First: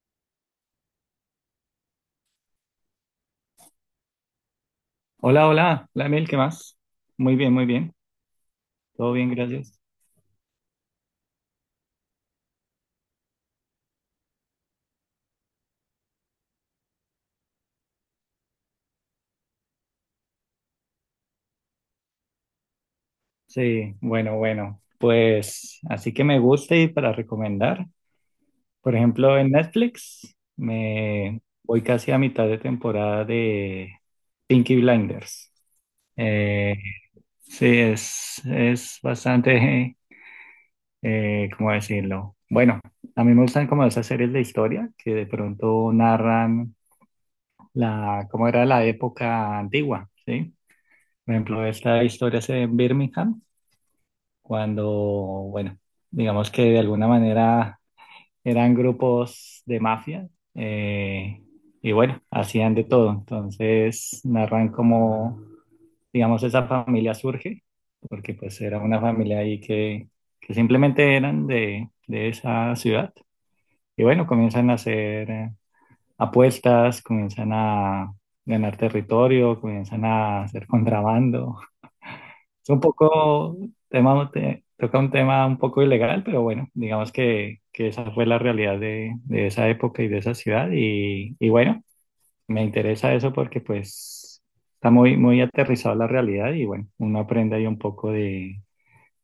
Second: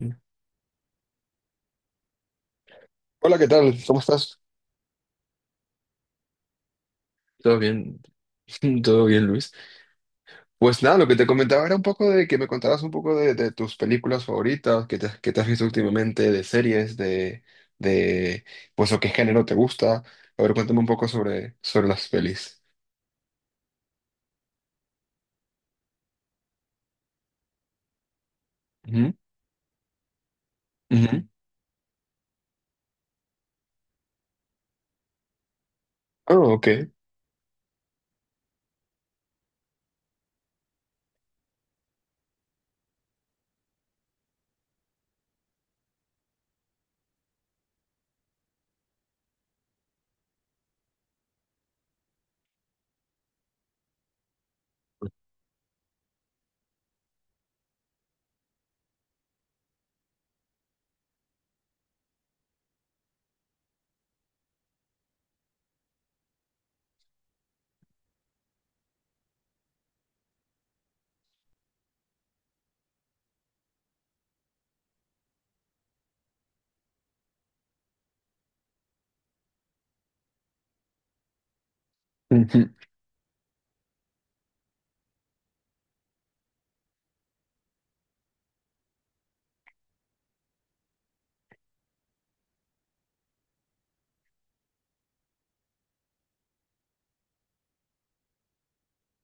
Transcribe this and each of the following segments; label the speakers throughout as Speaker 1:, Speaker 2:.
Speaker 1: Hola, ¿qué tal? ¿Cómo estás?
Speaker 2: Hola, hola, hola Emil, ¿qué más?
Speaker 1: Todo
Speaker 2: Muy bien,
Speaker 1: bien, todo
Speaker 2: todo
Speaker 1: bien,
Speaker 2: bien,
Speaker 1: Luis.
Speaker 2: gracias.
Speaker 1: Pues nada, lo que te comentaba era un poco de que me contaras un poco de tus películas favoritas, que te has visto últimamente, de series, de pues o qué género te gusta. A ver, cuéntame un poco sobre las pelis.
Speaker 2: Sí, bueno, bueno, pues así que me gusta y para recomendar, por
Speaker 1: Ujú,
Speaker 2: ejemplo, en Netflix
Speaker 1: ujú.
Speaker 2: me voy casi a mitad de temporada de Pinky Blinders.
Speaker 1: Oh, ok.
Speaker 2: Eh, sí, es bastante, ¿cómo decirlo? Bueno, a mí me gustan como esas series de historia que de pronto narran la, cómo era la época antigua, ¿sí? Por ejemplo, esta historia se ve en Birmingham, cuando, bueno, digamos que de alguna manera eran grupos de mafia eh, y bueno, hacían de todo. Entonces narran cómo, digamos, esa familia surge, porque pues era una familia ahí que simplemente eran de esa ciudad. Y bueno, comienzan a hacer apuestas, comienzan a ganar territorio, comienzan a hacer contrabando.
Speaker 1: Ujú.
Speaker 2: Es un poco, tema, toca un tema un poco ilegal, pero bueno, digamos que esa fue la realidad de esa época y de esa ciudad. Y bueno, me interesa eso porque pues está muy, muy aterrizado la realidad y bueno, uno aprende ahí un poco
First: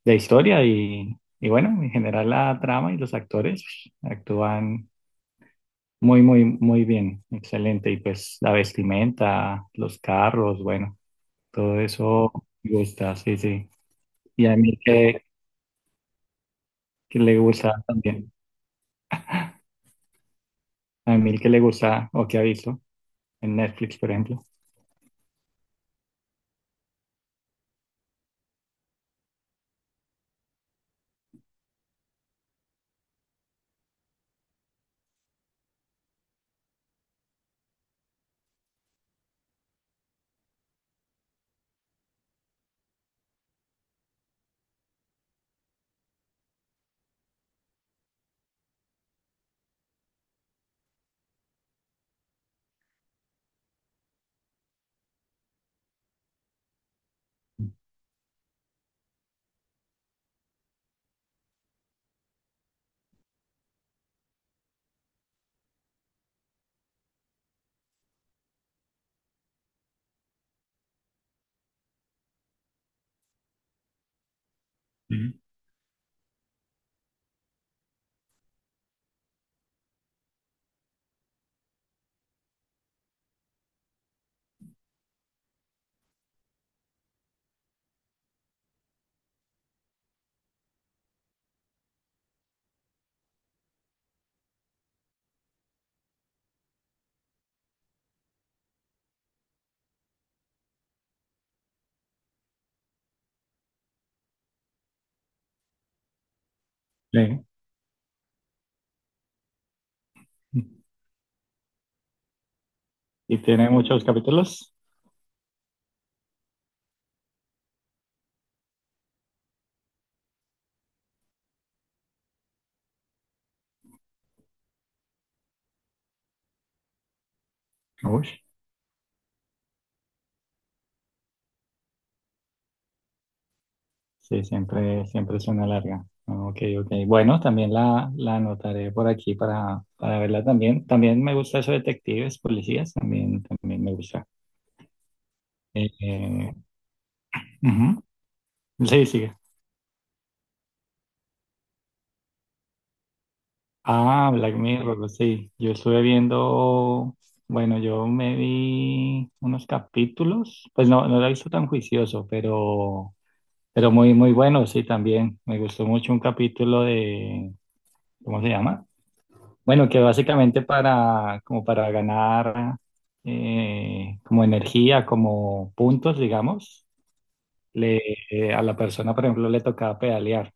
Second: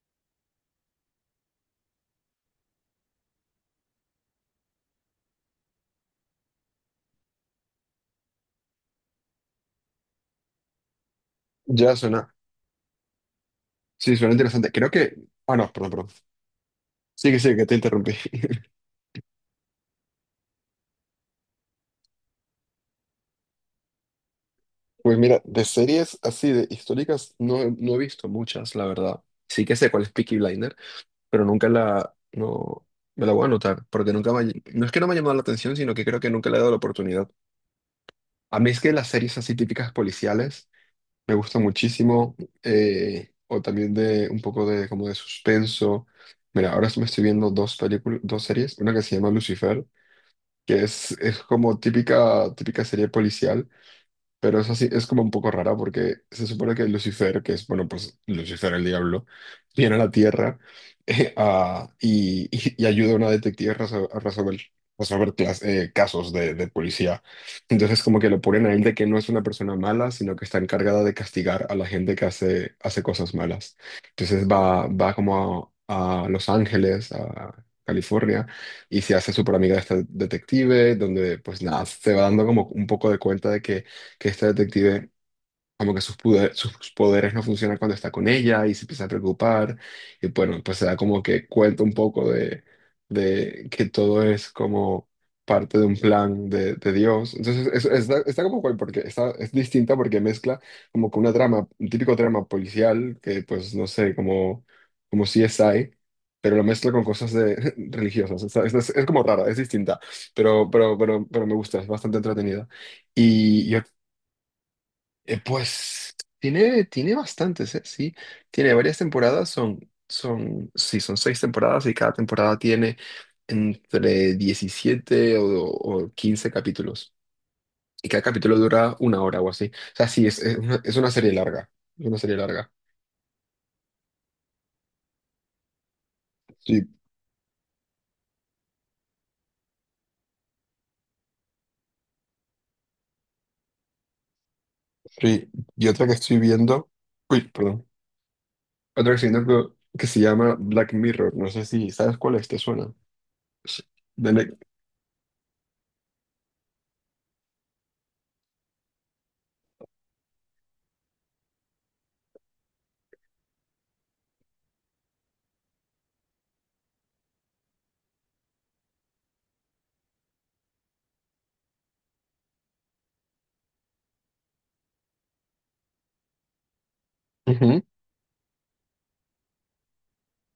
Speaker 2: de historia y bueno, en general la trama y los actores actúan muy, muy, muy bien, excelente. Y pues la vestimenta, los carros, bueno, todo
Speaker 1: Ya
Speaker 2: eso
Speaker 1: suena.
Speaker 2: me gusta, sí, sí.
Speaker 1: Sí, suena
Speaker 2: Y a
Speaker 1: interesante.
Speaker 2: mí
Speaker 1: Creo que... Ah, no, perdón, perdón.
Speaker 2: que
Speaker 1: Sigue,
Speaker 2: le
Speaker 1: sigue, que te
Speaker 2: gusta
Speaker 1: interrumpí.
Speaker 2: también. A mí que le gusta o que ha visto en Netflix, por ejemplo.
Speaker 1: Pues mira, de series así, de históricas, no, no he visto muchas, la verdad. Sí que sé cuál es Peaky Blinders, pero nunca la, no, me la voy a anotar, porque nunca me, no es que no me ha llamado la atención, sino que creo que nunca le he dado la oportunidad. A mí es que las series así típicas policiales me gustan muchísimo, o también de un poco de como de suspenso. Mira, ahora me estoy viendo dos películas, dos series, una que se llama Lucifer, que es, como típica, típica serie policial, pero es así, es como un poco rara porque se supone que Lucifer, que es, bueno, pues Lucifer el diablo, viene a la Tierra. Y ayuda a una detective a a resolver casos de policía. Entonces como que lo ponen a él de que no es una persona mala, sino que está encargada de castigar a la gente que hace cosas malas. Entonces va, va
Speaker 2: Ujú.
Speaker 1: como a, a Los Ángeles, a California, y se hace súper amiga de esta detective, donde pues nada, se va dando como un poco de cuenta de que esta detective, como que sus, sus poderes no funcionan cuando está con ella y se empieza a preocupar. Y bueno, pues se da como que cuenta un poco de que todo es como parte de un plan de Dios. Entonces, eso está, como cual, porque está, es distinta porque mezcla como con una trama, un típico trama policial, que pues no sé, como CSI. Pero lo mezcla con cosas
Speaker 2: Sí.
Speaker 1: de, religiosas. Es como rara, es distinta. Pero me gusta, es bastante entretenida.
Speaker 2: Y
Speaker 1: Y
Speaker 2: tiene
Speaker 1: yo
Speaker 2: muchos capítulos.
Speaker 1: Pues tiene, bastantes, ¿eh? Sí, tiene varias temporadas, sí, son 6 temporadas y cada temporada tiene entre 17 o 15 capítulos. Y cada
Speaker 2: Uy.
Speaker 1: capítulo dura una hora o así. O sea, sí, es, es una serie larga, es una serie larga.
Speaker 2: Sí, siempre, siempre es una larga. Ok,
Speaker 1: Sí,
Speaker 2: ok. Bueno, también la anotaré por aquí para verla también. También me gusta eso de detectives, policías, también, también me gusta.
Speaker 1: sí. Y
Speaker 2: Eh,
Speaker 1: otra que estoy
Speaker 2: eh,
Speaker 1: viendo, uy, perdón,
Speaker 2: ujú. Sí,
Speaker 1: otra que estoy
Speaker 2: sigue.
Speaker 1: viendo que se llama Black Mirror, no sé si sabes cuál es, ¿te suena? Sí,
Speaker 2: Ah,
Speaker 1: de
Speaker 2: Black
Speaker 1: Ne-
Speaker 2: Mirror, pues sí. Yo estuve viendo, bueno, yo me vi unos capítulos, pues no, no lo he visto tan juicioso, pero muy, muy bueno, sí, también. Me gustó mucho un capítulo de, ¿cómo se llama? Bueno, que básicamente para, como para ganar, como energía, como puntos, digamos,
Speaker 1: Ujú.
Speaker 2: le, a la persona, por ejemplo, le tocaba pedalear,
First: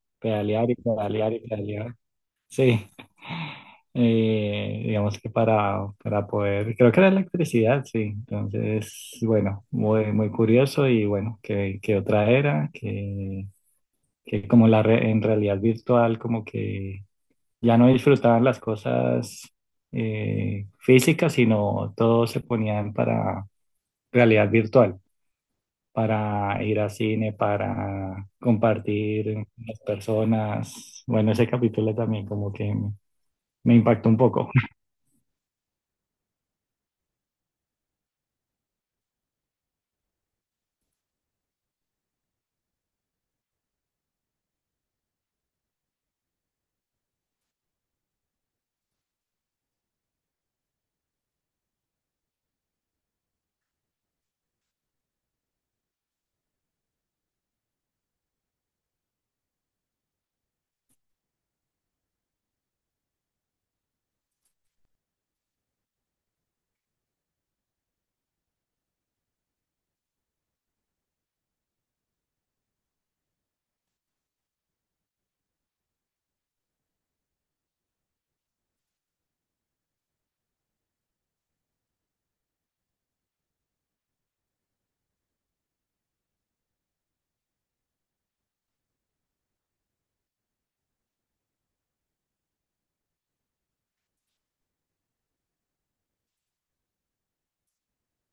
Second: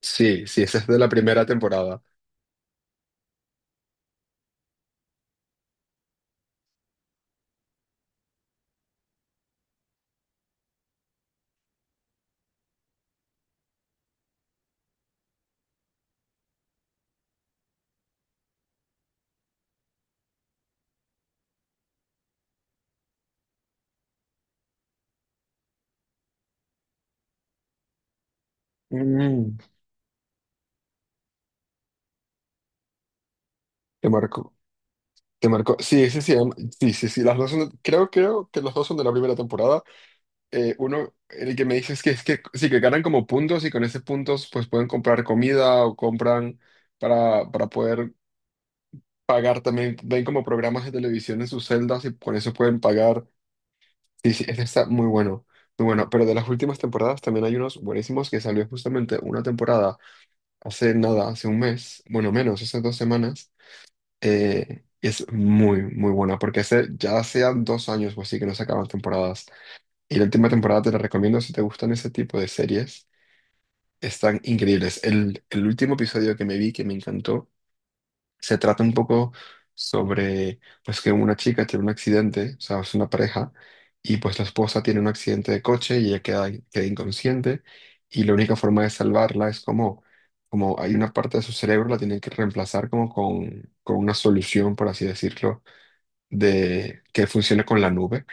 Speaker 1: Sí, sí,
Speaker 2: pedalear y
Speaker 1: esa es de la
Speaker 2: pedalear y
Speaker 1: primera
Speaker 2: pedalear.
Speaker 1: temporada.
Speaker 2: Sí, digamos que para poder, creo que era electricidad, sí. Entonces, bueno, muy, muy curioso y bueno, que otra era, que como la en realidad virtual, como que ya no disfrutaban las cosas físicas, sino todo se ponían para realidad virtual, para ir al cine, para compartir con
Speaker 1: Mm.
Speaker 2: las personas. Bueno, ese capítulo también como que me
Speaker 1: Te
Speaker 2: impactó un poco.
Speaker 1: marco, te marco. Sí, sí, sí, sí, sí, sí. Las dos son, creo que los dos son de la primera temporada. Uno, el que me dices que es que sí, que ganan como puntos y con esos puntos pues pueden comprar comida o compran para poder pagar también. Ven como programas de televisión en sus celdas y con eso pueden pagar. Sí, sí, ese está muy bueno, muy bueno. Pero de las últimas temporadas también hay unos buenísimos que salió justamente una temporada hace nada, hace un mes, bueno, menos, hace 2 semanas. Es muy, muy buena, porque hace ya hacían 2 años o así que no sacaban temporadas. Y la última temporada te la recomiendo si te gustan ese tipo de series. Están increíbles. El último episodio que me vi, que me encantó, se trata un poco sobre, pues, que una chica tiene un accidente, o sea, es una pareja, y pues la esposa tiene un accidente de coche y ella queda inconsciente, y la única forma de salvarla es como hay una parte de su cerebro, la tienen que reemplazar como con una solución, por así decirlo, de que funcione con la nube.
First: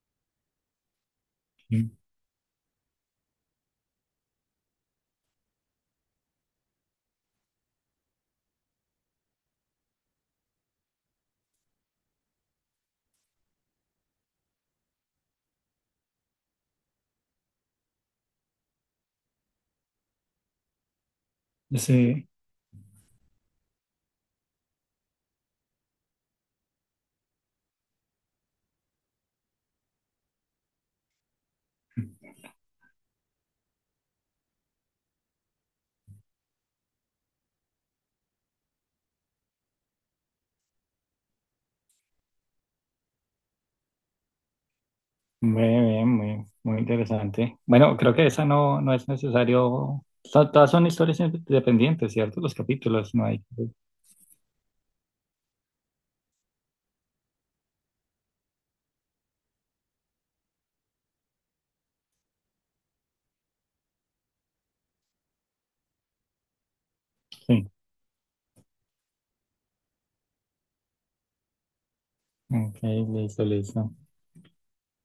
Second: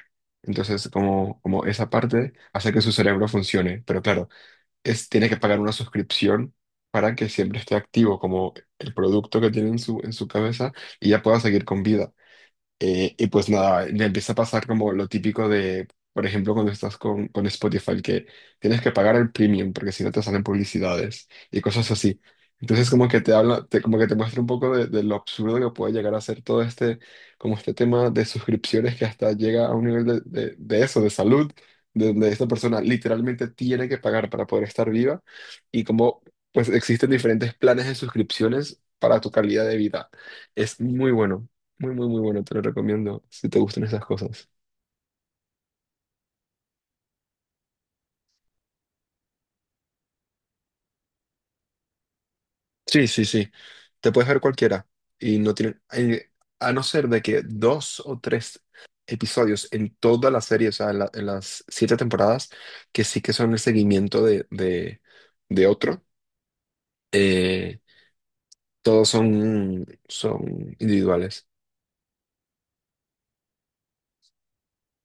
Speaker 1: Entonces, como esa
Speaker 2: Sí,
Speaker 1: parte hace que su cerebro funcione, pero claro, tiene que pagar una suscripción para que siempre esté activo como el producto que tiene en su cabeza y ya pueda seguir con vida. Y pues nada, le empieza a pasar como lo típico de, por ejemplo, cuando estás con, Spotify, que tienes que pagar el premium porque si no te salen publicidades y cosas así. Entonces como que te habla, como que te muestra un poco de lo absurdo que puede llegar a ser todo este, como este tema de suscripciones que hasta llega a un nivel de, de eso, de salud, de donde esta persona literalmente tiene que pagar para poder estar viva y como pues existen diferentes planes de suscripciones para tu calidad de vida. Es muy bueno. Muy, muy, muy bueno, te lo recomiendo si te gustan esas cosas.
Speaker 2: muy bien, muy, muy interesante. Bueno, creo que esa no, no es necesario. Todas son historias independientes, ¿cierto? Los
Speaker 1: Sí,
Speaker 2: capítulos,
Speaker 1: sí,
Speaker 2: no hay.
Speaker 1: sí. Te puedes ver cualquiera y no tiene, a no ser de que 2 o 3 episodios en toda la serie, o sea, en las 7 temporadas, que sí que son el seguimiento de, de otro,
Speaker 2: Sí.
Speaker 1: eh, todos son, son individuales.
Speaker 2: Ok, listo, listo.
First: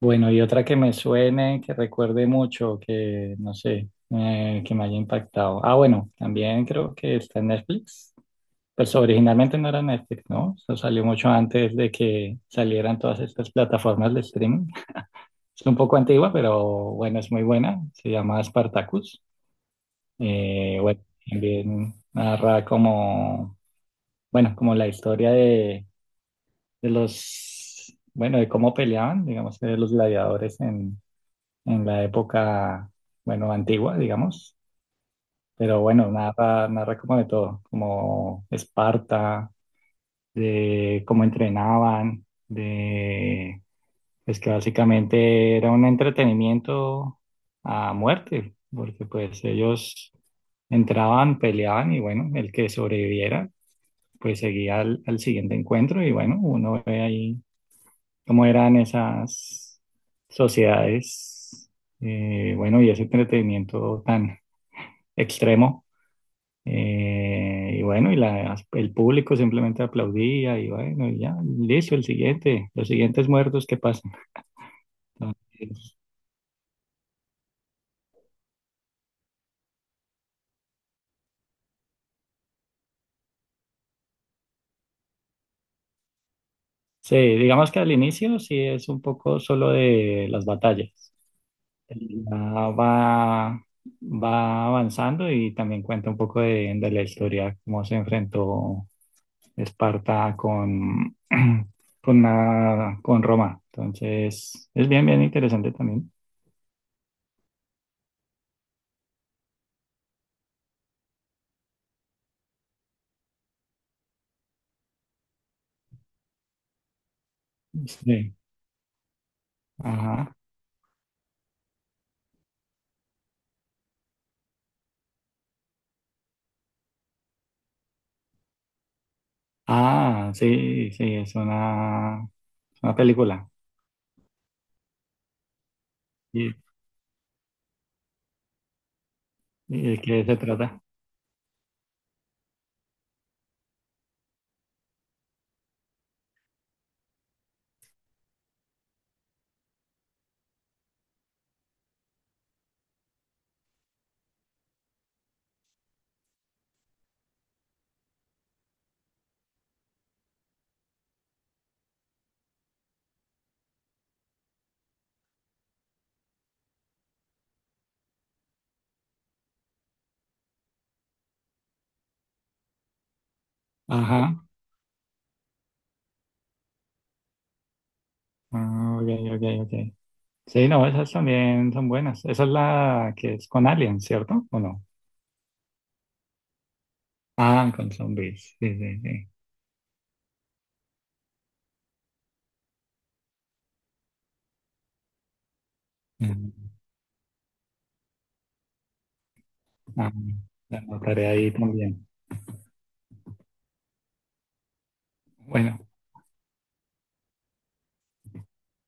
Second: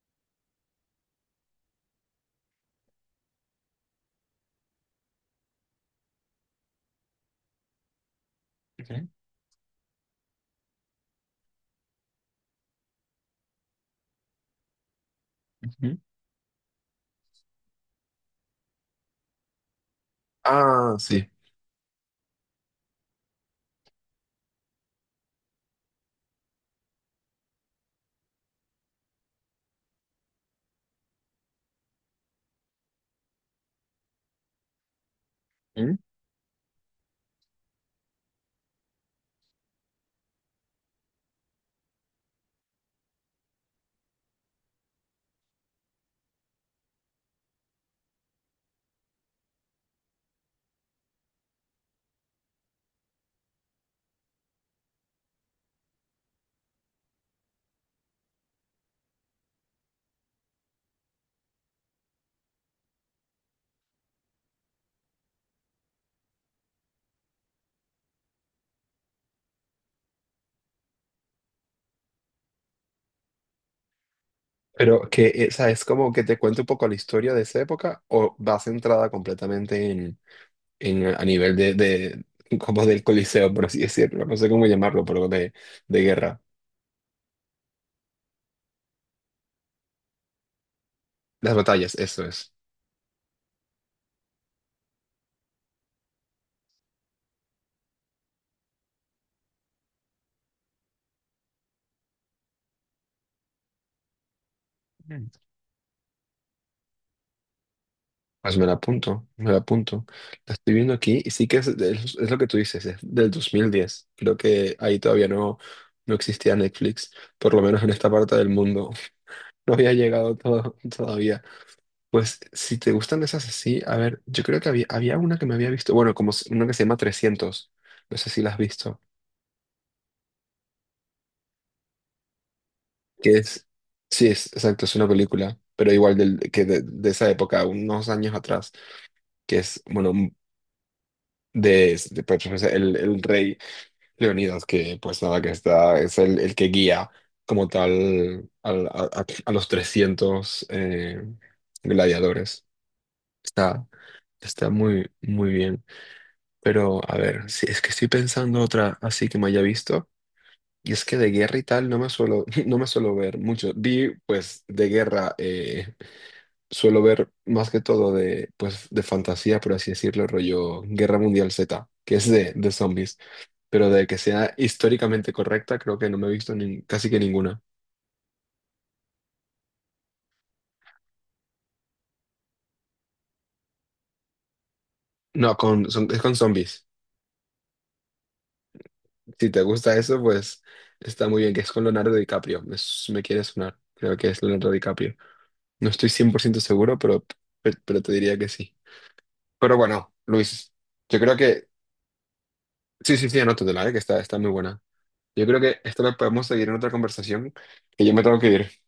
Speaker 2: Bueno, y otra que me suene, que recuerde mucho, que no sé, que me haya impactado. Ah, bueno, también creo que está en Netflix. Pues
Speaker 1: Ujú,
Speaker 2: originalmente no era Netflix, ¿no? Eso salió mucho antes de que salieran todas estas plataformas de streaming. Es un poco
Speaker 1: ujú.
Speaker 2: antigua, pero bueno, es muy buena. Se llama Spartacus.
Speaker 1: Ah,
Speaker 2: Bueno,
Speaker 1: sí.
Speaker 2: también narra como, bueno, como la historia de los, bueno, de cómo peleaban, digamos, de los gladiadores en la época, bueno, antigua, digamos. Pero
Speaker 1: Ujú.
Speaker 2: bueno, narra, narra como de todo, como Esparta, de cómo entrenaban, de pues que básicamente era un entretenimiento a muerte, porque pues ellos entraban, peleaban y bueno, el que sobreviviera pues seguía al siguiente encuentro y bueno, uno ve ahí cómo eran esas sociedades, bueno, y ese entretenimiento tan extremo. eh, y bueno, y el público simplemente aplaudía y bueno, y ya, listo, el siguiente, los siguientes muertos que pasan.
Speaker 1: Pero que, o sea, es
Speaker 2: Entonces,
Speaker 1: como que te cuente un poco la historia de esa época o va centrada completamente a nivel de, como del Coliseo, por así decirlo, no sé cómo llamarlo, pero de guerra.
Speaker 2: sí, digamos que al inicio sí es un poco solo de las batallas.
Speaker 1: Las batallas, eso
Speaker 2: Ya
Speaker 1: es.
Speaker 2: va, va avanzando y también cuenta un poco de la historia, cómo se enfrentó Esparta con, con, con Roma. Entonces, es bien, bien
Speaker 1: Mm.
Speaker 2: interesante también.
Speaker 1: Pues me la apunto, me la apunto. La estoy viendo aquí y sí que es, es lo que tú dices, es del 2010. Creo que ahí todavía no, no existía Netflix, por lo menos en esta
Speaker 2: Sí,
Speaker 1: parte del mundo. No había
Speaker 2: ajá.
Speaker 1: llegado todo, todavía. Pues si te gustan esas así, a ver, yo creo que había una que me había visto, bueno, una que se llama 300. No sé si la has visto.
Speaker 2: Ah, sí, sí, es una
Speaker 1: Que
Speaker 2: película.
Speaker 1: es, sí, es exacto, es una película, pero igual del,
Speaker 2: ¿Y,
Speaker 1: que de, de esa época, unos años atrás, que es,
Speaker 2: y de
Speaker 1: bueno,
Speaker 2: qué se trata?
Speaker 1: pues, el rey Leonidas, que pues nada, que es el que guía como tal a los 300 gladiadores. Está, está muy, muy bien. Pero, a ver, si es que estoy pensando otra así que me haya visto. Y es que de guerra y tal no me suelo, no me suelo ver mucho. Vi, pues, de guerra, suelo ver más que todo de, pues, de fantasía, por así decirlo, rollo Guerra Mundial Z, que es de, zombies, pero de que
Speaker 2: Ajá.
Speaker 1: sea históricamente correcta, creo que no me he visto casi que ninguna.
Speaker 2: Ah, ok, ok, ok. Sí, no, esas también son buenas. Esa es la que es con aliens, ¿cierto? ¿O no?
Speaker 1: No, es con zombies.
Speaker 2: Ah, con zombies. Sí, sí, sí.
Speaker 1: Si te gusta eso, pues está muy bien, que es con Leonardo DiCaprio. Me quiere sonar, creo que es Leonardo DiCaprio. No estoy 100%
Speaker 2: Mm.
Speaker 1: seguro, pero, pero te diría que sí. Pero
Speaker 2: Ah,
Speaker 1: bueno, Luis,
Speaker 2: la
Speaker 1: yo
Speaker 2: anotaré
Speaker 1: creo
Speaker 2: ahí
Speaker 1: que...
Speaker 2: también.
Speaker 1: Sí, sí, sí, anótatela, que está, muy buena. Yo creo que
Speaker 2: Bueno.
Speaker 1: esto lo podemos seguir en otra conversación, que yo me tengo que ir.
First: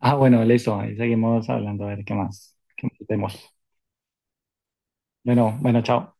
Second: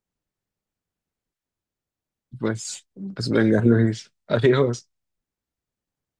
Speaker 2: Ah, bueno, listo. Ahí seguimos hablando a ver qué más.
Speaker 1: Pues,
Speaker 2: ¿Qué más
Speaker 1: pues
Speaker 2: tenemos?
Speaker 1: venga, Luis. Adiós.
Speaker 2: Bueno, bueno, chao.